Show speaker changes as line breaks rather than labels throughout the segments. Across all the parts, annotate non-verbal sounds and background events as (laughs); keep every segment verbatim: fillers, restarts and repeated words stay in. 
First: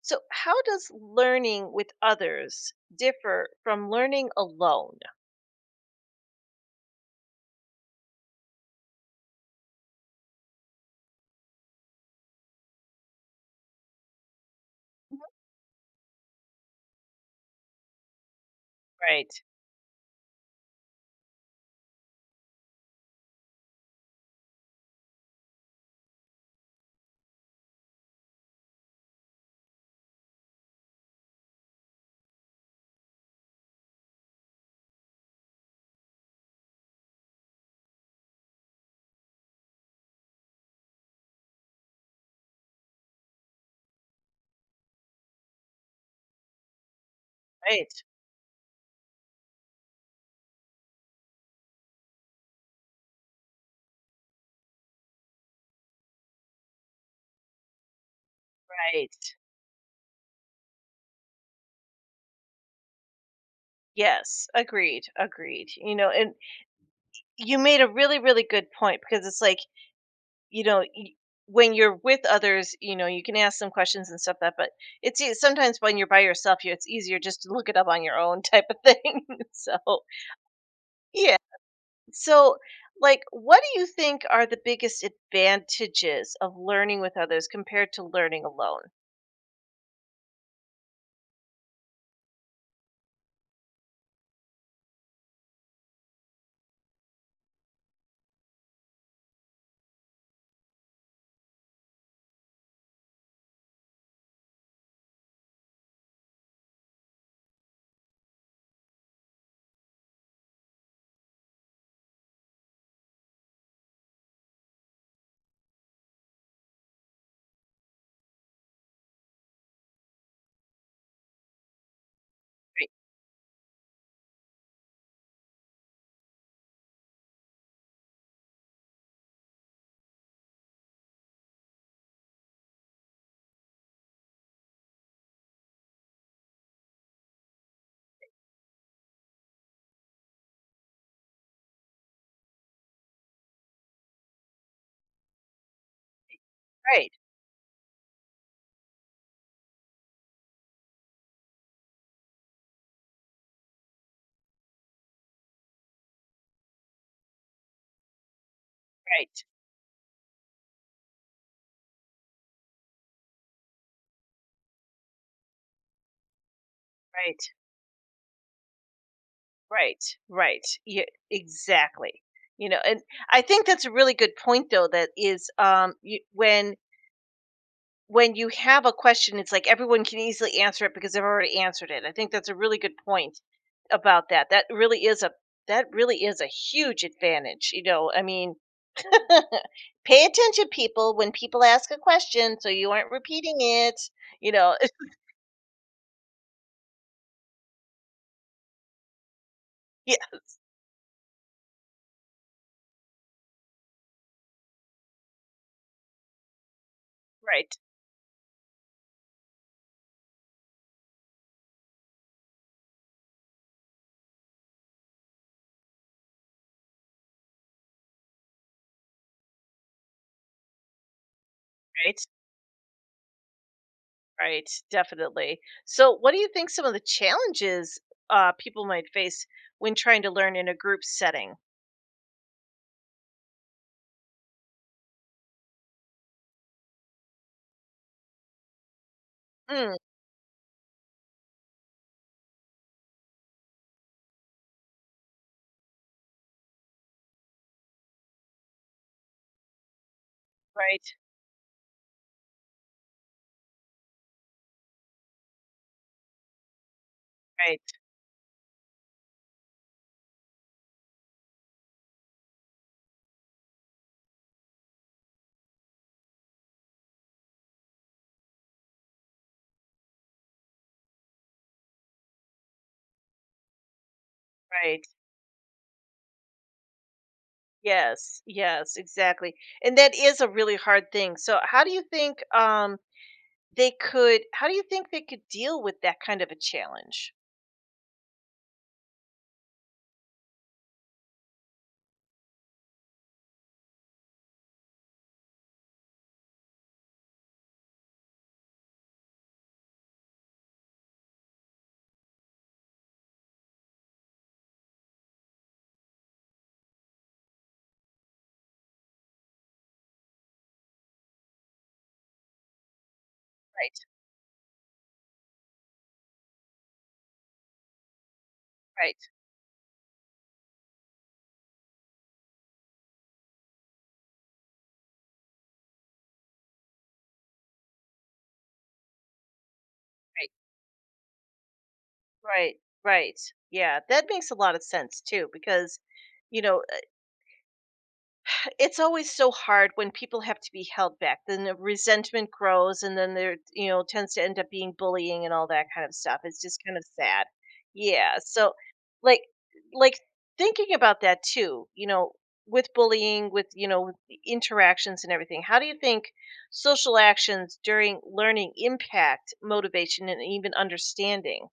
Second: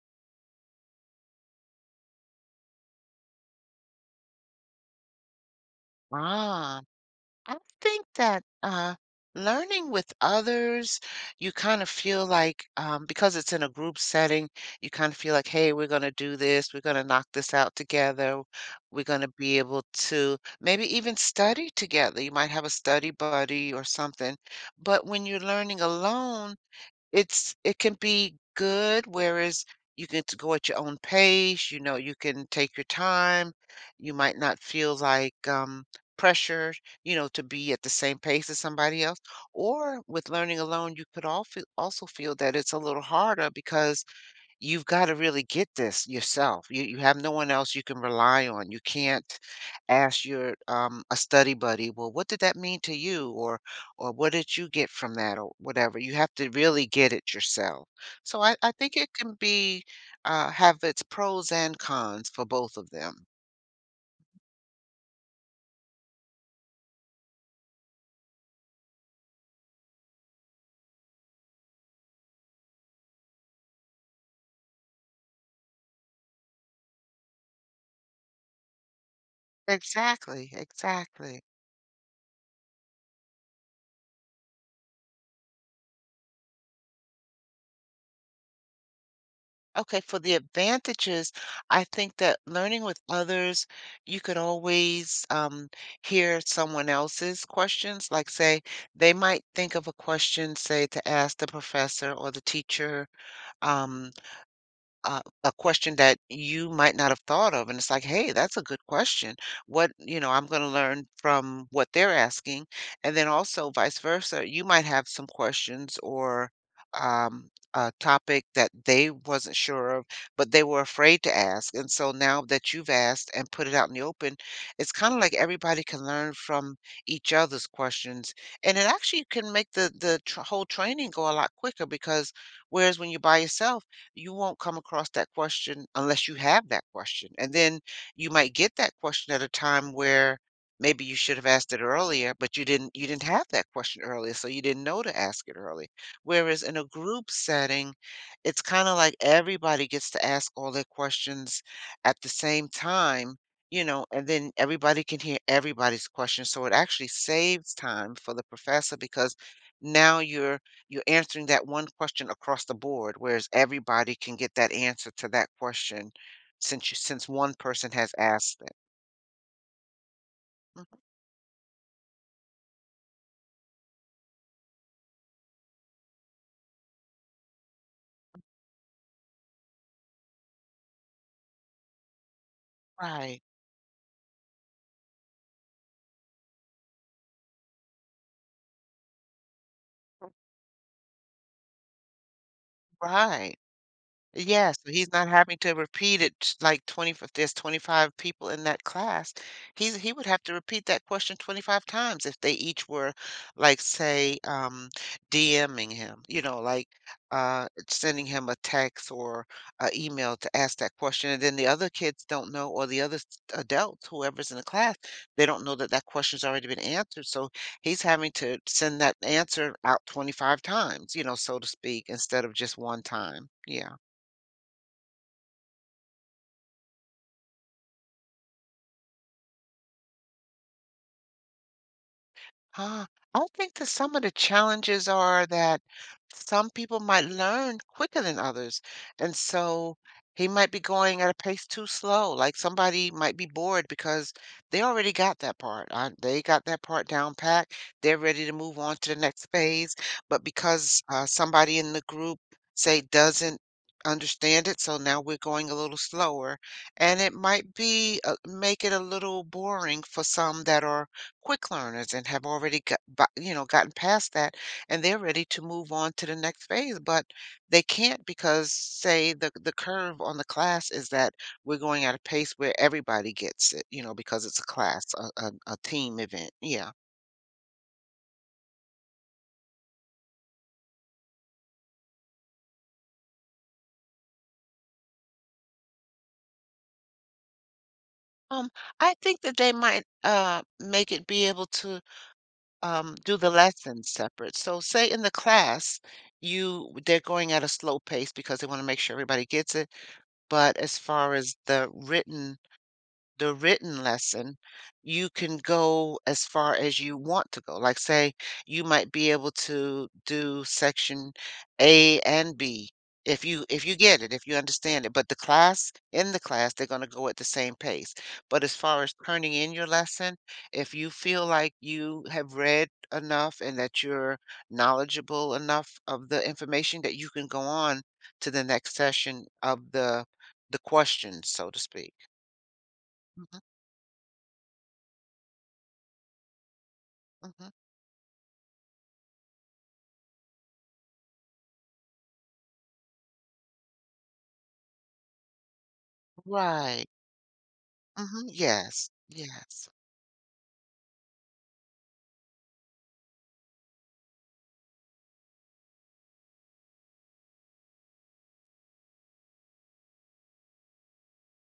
So, how does learning with others differ from learning alone?
Ah, I think that uh, learning with others, you kind of feel like, um, because it's in a group setting, you kind of
Mhm.
feel like, hey, we're going to do this, we're going to knock this out together, we're going
Right,
to be able to maybe even study together. You might have a study buddy or something. But when you're learning alone, it's it can be good, whereas you get to go at your own pace, you know, you can take your time. You might not feel like, um, pressure, you know, to be at the same pace as somebody else. Or with learning alone, you could all feel also feel that it's a little harder because you've gotta really get this yourself. You you have no one else you can
right,
rely on. You can't ask your, um, a study buddy, "Well, what did that mean to you?" Or or, "What did you get from that?" Or whatever. You have to really get it yourself. So I I think it
right.
can be, uh, have its pros and cons for both of them.
Yes, agreed, agreed. You know, and you made a really, really good point because it's like, you know, y- when you're with others, you know, you can ask them questions and stuff that, but it's ea- sometimes when you're by yourself, you it's easier just to look it up on your own (laughs) type of thing. (laughs) So,
Exactly,
yeah.
exactly.
So, like, what do you think are the biggest advantages of learning with others compared to learning alone?
Okay, for the advantages, I think that learning with others, you could always um, hear someone else's questions. Like, say, they might think of a question, say, to ask the professor or the teacher. Um, uh, a question that you might not have thought of, and it's like, hey, that's a good question. What, you know, I'm going to learn from what they're asking. And then also vice versa, you might have some questions, or um, a topic that they wasn't sure of, but they were afraid to ask. And so now that you've asked and put it out in the open, it's kind of like everybody can learn from each other's questions. And it actually can make the the tr- whole training go a lot quicker, because whereas when you're by yourself, you won't come across that question unless you have that question. And then you might get that question at a time where maybe you should have asked it earlier, but you didn't you didn't have that question earlier, so you didn't know to ask it early. Whereas in a
Right,
group setting, it's kind of like everybody gets to ask all their questions at the same time, you know, and then everybody can hear everybody's question. So it actually saves time for the professor because
right,
now you're you're answering that one question across the board, whereas everybody can get that answer to that question since you since
right,
one person has asked it.
right, right.
Mhm.
Yeah, exactly. You know, and I think that's a really good point though, that is um you, when when you have a question it's like everyone can easily answer it because they've already answered it. I think that's a really good point
Right,
about that. That really is a that really is a huge advantage, you know. I mean, (laughs) pay attention people when people ask a question so you aren't repeating
right.
it, you
Yeah,
know.
so he's not having to repeat it t- like twenty, if there's twenty-five people in that class. He's
(laughs)
he would
Yeah,
have to repeat that question twenty-five times if they each were, like, say, um DMing him, you know, like uh
right,
sending him a text or a email to ask that question, and then the other kids don't know, or the other s- adults, whoever's in the class, they don't know that that question's already been answered. So he's having to send that answer out twenty-five times, you know, so to speak,
right.
instead of just one time. Yeah.
Right, definitely. So, what do you think some of the challenges uh, people might face when trying to learn in a group setting?
Ah, I think that some of the challenges are that some people might learn quicker than others. And
Mm,
so he might be going at a pace too slow. Like somebody might be bored because they already got that part. Uh, they got that part down pat. They're ready to move on to the next phase. But because
right,
uh, somebody in the group, say, doesn't understand it, so now we're going a little slower. And it might
right,
be, uh, make it a little boring for some that are quick learners and have already got, bu- you know, gotten past that and they're ready to move on to the next phase, but they can't because say the the curve on the class is that we're going at a pace where everybody gets it, you know, because it's a class,
right.
a, a, a team event. Yeah.
Yes, yes, exactly. And that is a really hard thing. So, how do you think um, they could? How do you think they could deal with that kind of a challenge?
Um, I think that they might uh make it be able to um do the lessons separate. So say in the class, you they're going at a slow pace because they want to make sure everybody gets it. But as far as the written the written lesson, you can go as far as you want to go. Like, say, you might be able to do section A and B if you if you
Right,
get it, if you understand it. But the class, in the class, they're going to go at the same pace. But as far as
right,
turning in your lesson, if you feel like you have read enough and that you're knowledgeable enough of the information that you can go on to the next session of the
right,
the questions, so to speak.
right, right.
hmm
Yeah, that makes a lot of sense too, because, you know,
hmm
it's always so hard when people have to be held back. Then the resentment grows, and then there, you know, tends to end up being bullying and all that kind of stuff. It's just kind of
Right.
sad. Yeah.
Mhm.
So,
Yes.
like,
Yes.
like thinking about that too. You know, with bullying, with, you know, with the interactions and everything. How do you think social actions during learning impact motivation and even understanding?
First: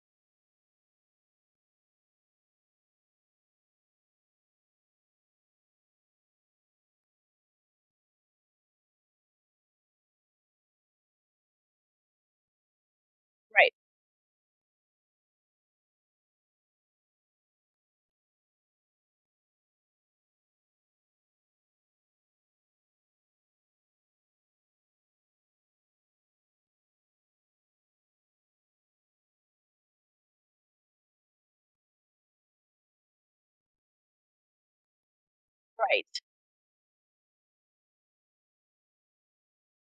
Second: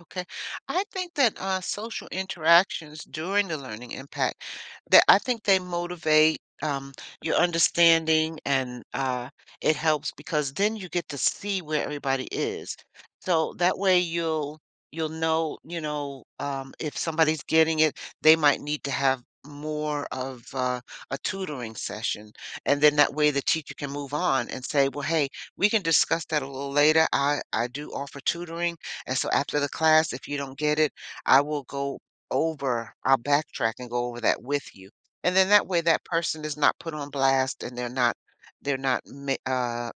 Okay. I think that uh, social interactions during the learning impact, that I think they motivate, um, your understanding. And uh, it helps because then you get to see where everybody is. So
Right.
that way you'll you'll know, you know, um, if somebody's getting it, they might need to have more of, uh, a tutoring session. And then that way the teacher can move on and say, well, hey, we can discuss that a little later. I, I do offer tutoring, and so after the class, if you don't get it, I will go over, I'll backtrack and go over that with you. And then that way that
Right.
person is not put on blast, and they're not they're not ma- uh,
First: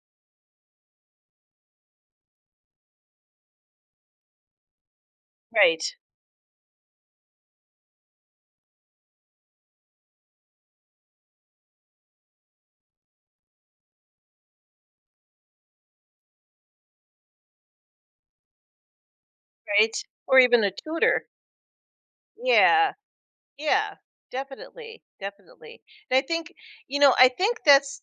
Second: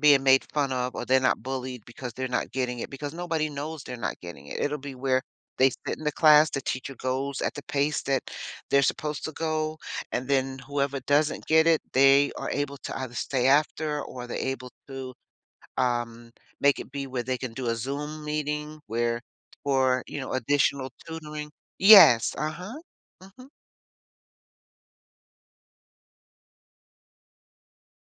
being made fun of, or they're not bullied because they're not getting it, because nobody knows they're not getting it. It'll be where they
Right.
sit in the class, the teacher goes at the pace that they're supposed to go, and then whoever doesn't get it, they are able to either stay after, or they're able to um, make it be where they can do a Zoom meeting where,
Right.
for, you know,
Or even a
additional
tutor.
tutoring. Yes, uh-huh.
Yeah.
Mhm.
Yeah, definitely, definitely. And I think, you know, I think that's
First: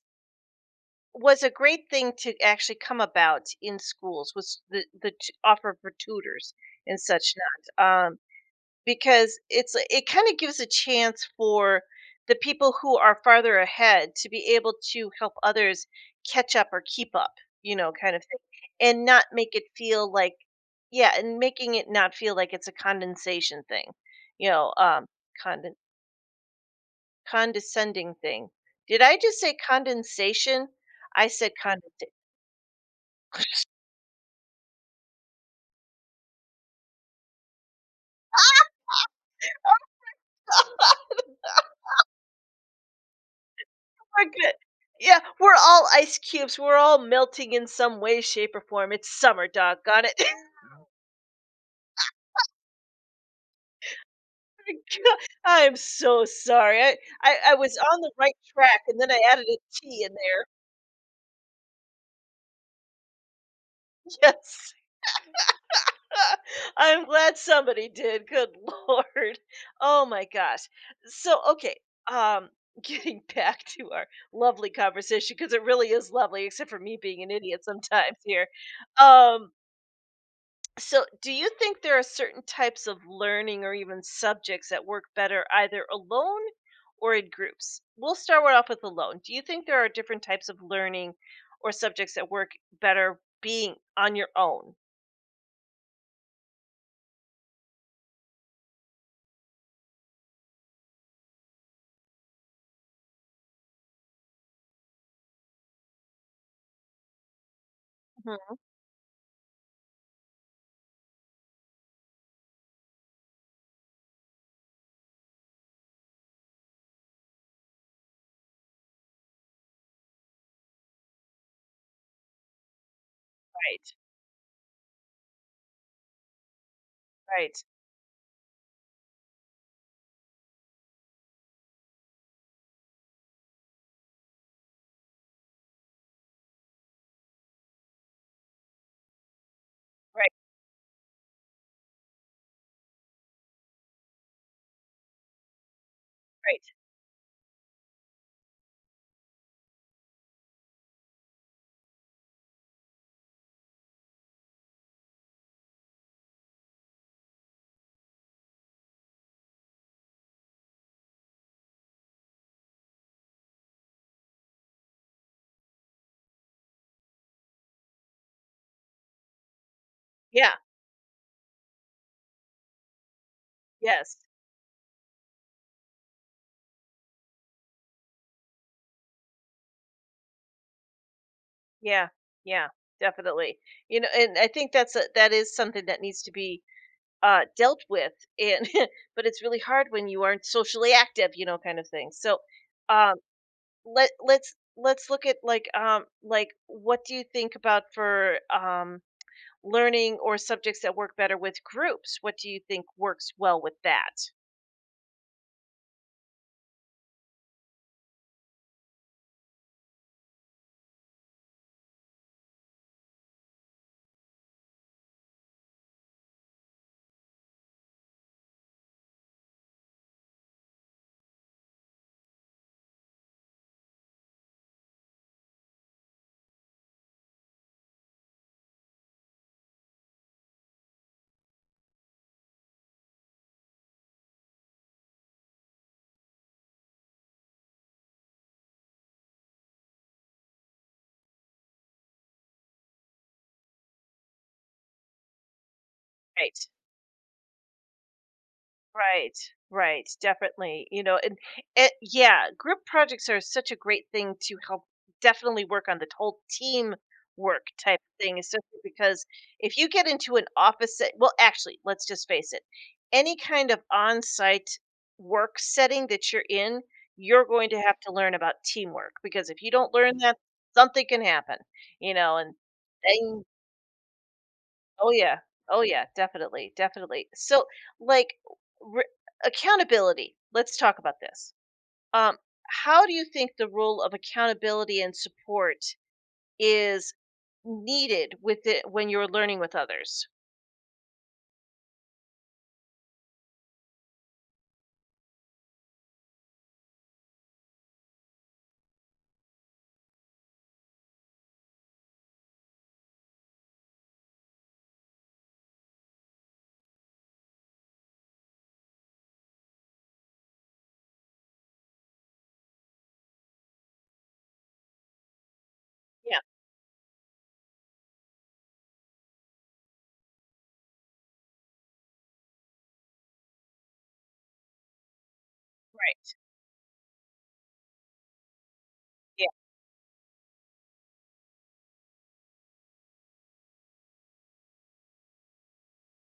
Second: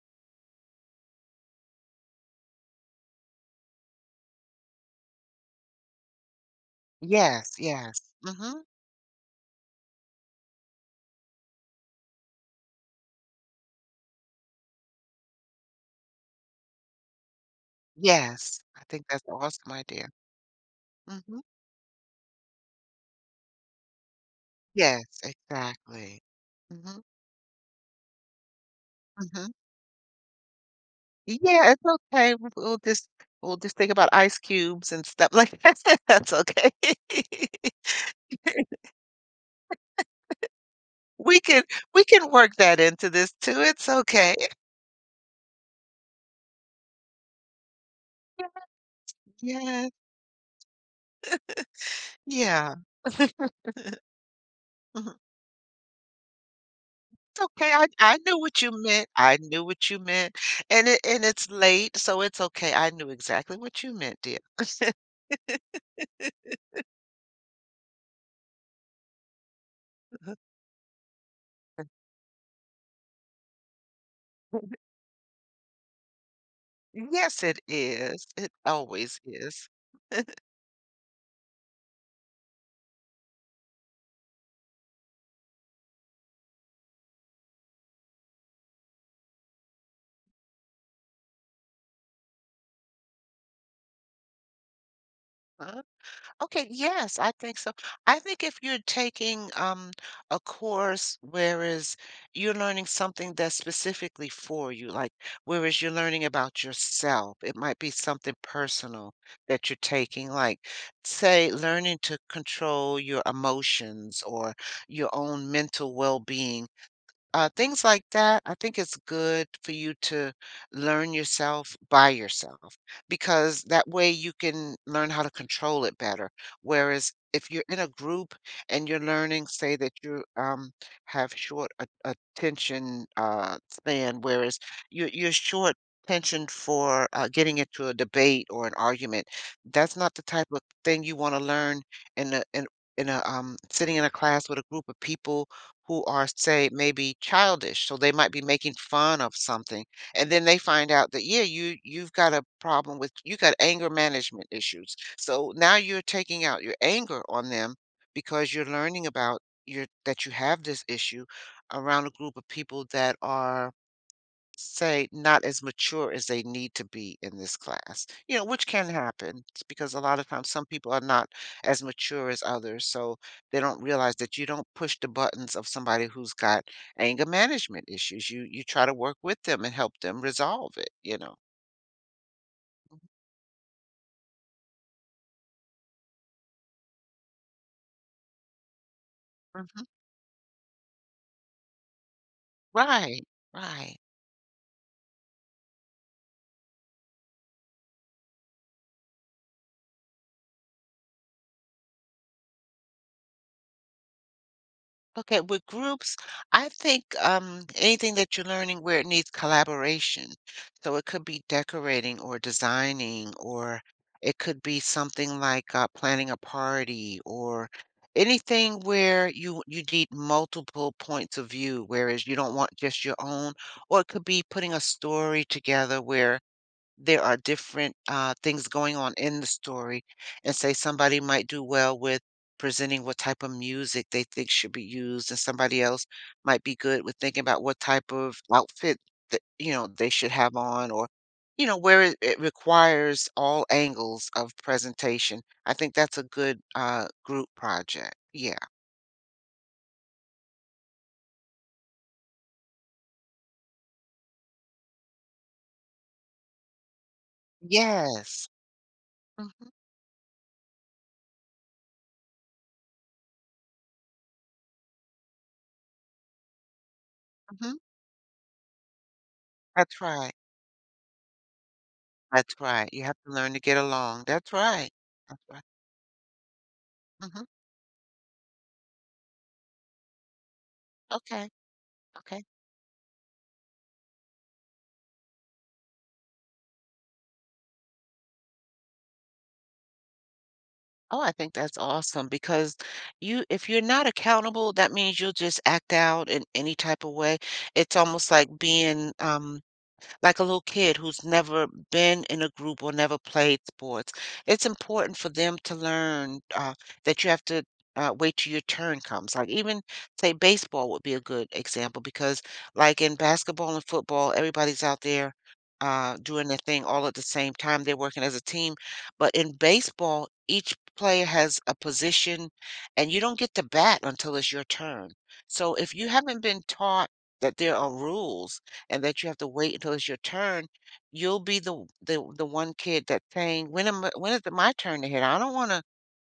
was a great thing to actually come about in schools was the the t- offer for tutors and such,
Yes, yes.
not um,
Mhm.
because it's it kind of gives a chance for the people who are farther ahead to be able to help others catch up or keep up, you know, kind of thing,
Yes. I
and
think
not
that's an
make it
awesome idea.
feel like, yeah, and
Mhm.
making it not feel like it's a condensation thing, you know, um,
Yes, exactly. Mhm.
condescending thing. Did I just
Mhm.
say condensation? I said
Yeah, it's
condensa.
okay. We'll we'll just we'll
(laughs)
just think about ice cubes and stuff like (laughs) that. That's okay. (laughs) We can we can work that into this too. It's
We're
okay.
good. Yeah, we're all ice cubes, we're all melting in some way, shape, or form. It's summer,
Yeah.
doggone it.
Yeah. (laughs)
(laughs) I am so sorry. I I
It's
I
okay.
was
I
on the
I
right
knew what you
track, and
meant.
then I
I
added a
knew what you
T in
meant.
there.
And it and it's late, so it's okay. I knew exactly what you meant,
(laughs)
dear.
Yes. (laughs) I'm glad somebody did. Good (laughs) lord. Oh my gosh. So okay, um, (laughs) getting back to our lovely conversation because it really is lovely, except for me being an
Yes, it
idiot sometimes
is.
here.
It always
Um,
is.
so do you think there are certain types of learning or even subjects that work better either alone or in groups? We'll start off with alone. Do you think there are different types of learning or subjects that work better being on your own?
Okay, yes, I think so. I think if you're taking, um, a course, whereas you're learning something that's specifically for you, like whereas you're learning about yourself, it might be something
Mhm.
personal that you're taking, like, say, learning to control your emotions or your own mental well-being, uh, things like that. I think it's good for you to learn yourself by yourself, because that
Right,
way you can learn how to control it better. Whereas if
right,
you're in a group and you're learning, say that you, um, have short a- attention, uh, span, whereas you, you're short attention for, uh, getting into a debate or an argument, that's not the
right,
type of thing you want to learn in a in in a um, sitting in a class with a group of people who are, say,
right.
maybe childish, so they might be making fun of something, and then they find out that, yeah, you you've got a problem with, you got anger management issues. So now you're taking out your anger on them because you're learning about your that you have this issue around a group of people that are, say, not as mature as they need to be in this class, you know, which can happen s- because a lot of times
Yeah.
some people are not as mature as others. So they don't
Yes.
realize that you don't push the buttons of somebody who's got anger management issues. You you try to work with them and help them resolve it, you know.
Yeah. Yeah. Definitely. You know, and I think that's a that is something that needs to be uh dealt with, and (laughs) but it's really
Mhm.
hard when you aren't socially active, you know, kind of thing. So, um,
Right, right.
let let's let's look at, like, um, like, what do you think about for, um, learning or subjects that work better with groups? What do you think works well with that?
Okay, with groups, I think, um, anything that you're learning where it needs collaboration. So it could be decorating or designing, or it could be something like, uh, planning a party, or anything where you you need multiple points of view, whereas you don't want just your own. Or it could be putting a story together where there are different, uh, things going on in the story, and say somebody might do well with presenting what type of music they think should be used, and somebody else might be good with thinking about what type of outfit that, you know, they should have on, or you know, where it, it requires all angles of presentation. I think that's a good
Right.
uh group project. Yeah.
Right, right, definitely. You know, and it, yeah, group projects are such a great thing to help definitely work on the whole team work type thing,
Yes.
especially because
hmm
if you get into an office set, well, actually, let's just face it, any kind of on site work setting that you're in, you're going to
hmm
have to learn about teamwork, because if you don't
that's
learn
right.
that, something can happen, you know,
That's
and,
right, you have to learn to get along. That's right.
oh yeah.
That's right.
Oh yeah, definitely, definitely.
hmm
So, like, re- accountability. Let's talk about
okay.
this. Um,
Okay.
how do you think the role of accountability and support is needed with it when you're learning with others?
Oh, I think that's awesome because, you if you're not accountable, that means you'll just act out in any type of way. It's almost like being, um like a little kid who's never been in a group or never played sports. It's important for them to learn, uh, that you have to, uh, wait till your turn comes. Like, even say baseball would be a good example, because like in basketball and football, everybody's out there, uh,
Yeah,
doing their thing all at the same time. They're working as a team. But in baseball, each player has a position, and you don't get to bat until it's your turn. So if you
right.
haven't been taught that there are rules, and that you have to
Yeah.
wait until it's your turn, you'll be the the the one kid that's saying, "When am I, when is it my turn to hit? I don't want to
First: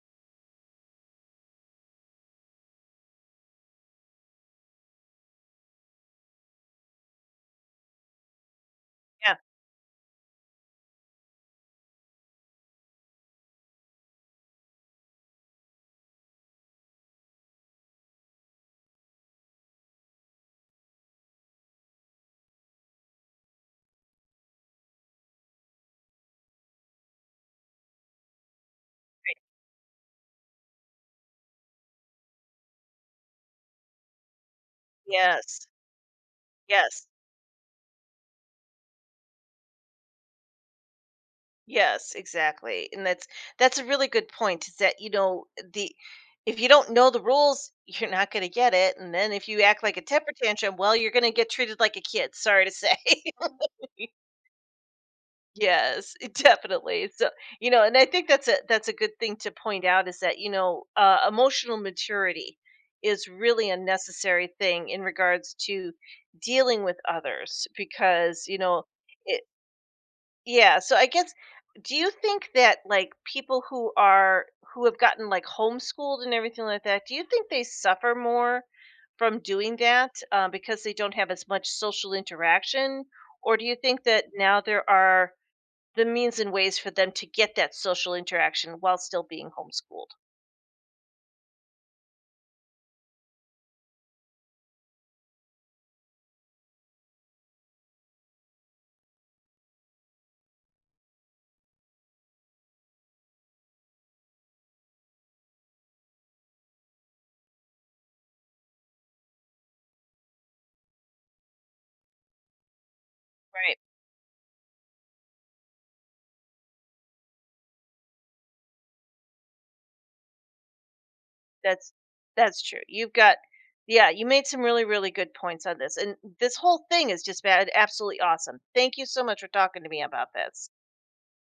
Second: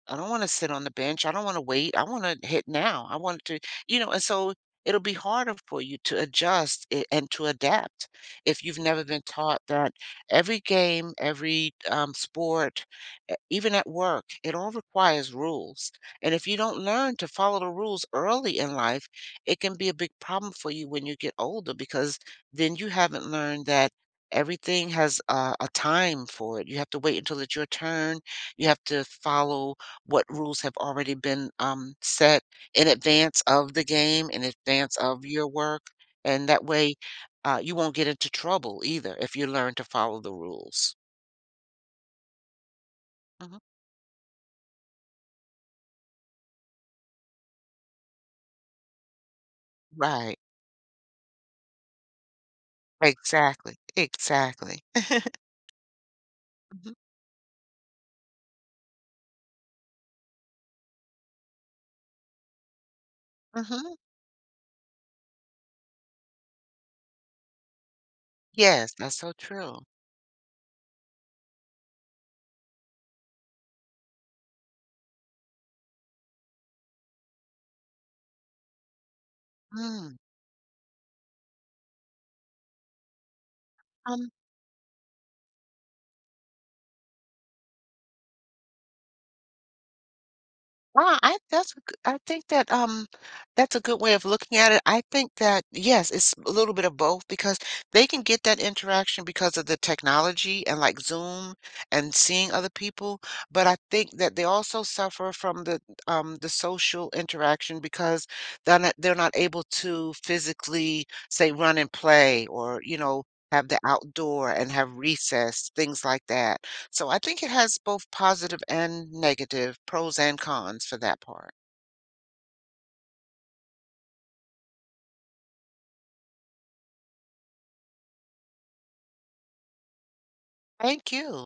I don't want to sit on the bench. I don't want to wait. I want to hit now. I want to, you know," and so it'll be harder for you to adjust i- and to adapt if you've never been
Yeah.
taught that every game, every, um, sport, e- even at work, it all requires rules. And if you don't learn to follow the rules early in life, it can be a big problem for you when you get older, because then you haven't learned that. Everything has a, a time for it. You have to wait until it's your turn. You have to follow what rules have already been, um, set in advance of the game, in advance of your
Yes.
work. And that way,
Yes.
uh, you won't get into trouble either if you learn to follow the rules.
Yes, exactly. And that's
hmm
that's a really good point, is that, you know, the if you don't know the rules, you're not going to get it. And then if you act like a temper
Right.
tantrum, well, you're going to get treated like a kid, sorry to say. (laughs)
Exactly. Exactly.
Yes, (laughs)
hmm
definitely. So, you know, and I think that's a that's a good thing to point out, is that, you know, uh, emotional maturity is really a
hmm
necessary thing in regards to dealing with others, because, you know,
Yes, that's so
it
true.
yeah, so I guess, do you think that, like, people who are who have gotten like homeschooled and everything like that, do you think they suffer more from doing that,
Mm.
uh, because they don't have as much social interaction? Or do you think that now there are the means and ways for them to get that social interaction while still being homeschooled,
Ah, I that's a g I think that, um that's a good way of looking at it. I think that yes, it's a little bit of both, because they can get that interaction because of the technology and like Zoom and seeing other people, but I think that they also suffer from the um the social interaction, because they're not they're not able to physically, say, run and play, or you know, have
right?
the outdoor and have recess, things like that. So I think it has both positive and negative, pros and cons for that part.
That's that's true. You've got, yeah, you made some really really good points on this. And this whole thing is just bad absolutely awesome. Thank you so much for talking to me about this.
Thank you.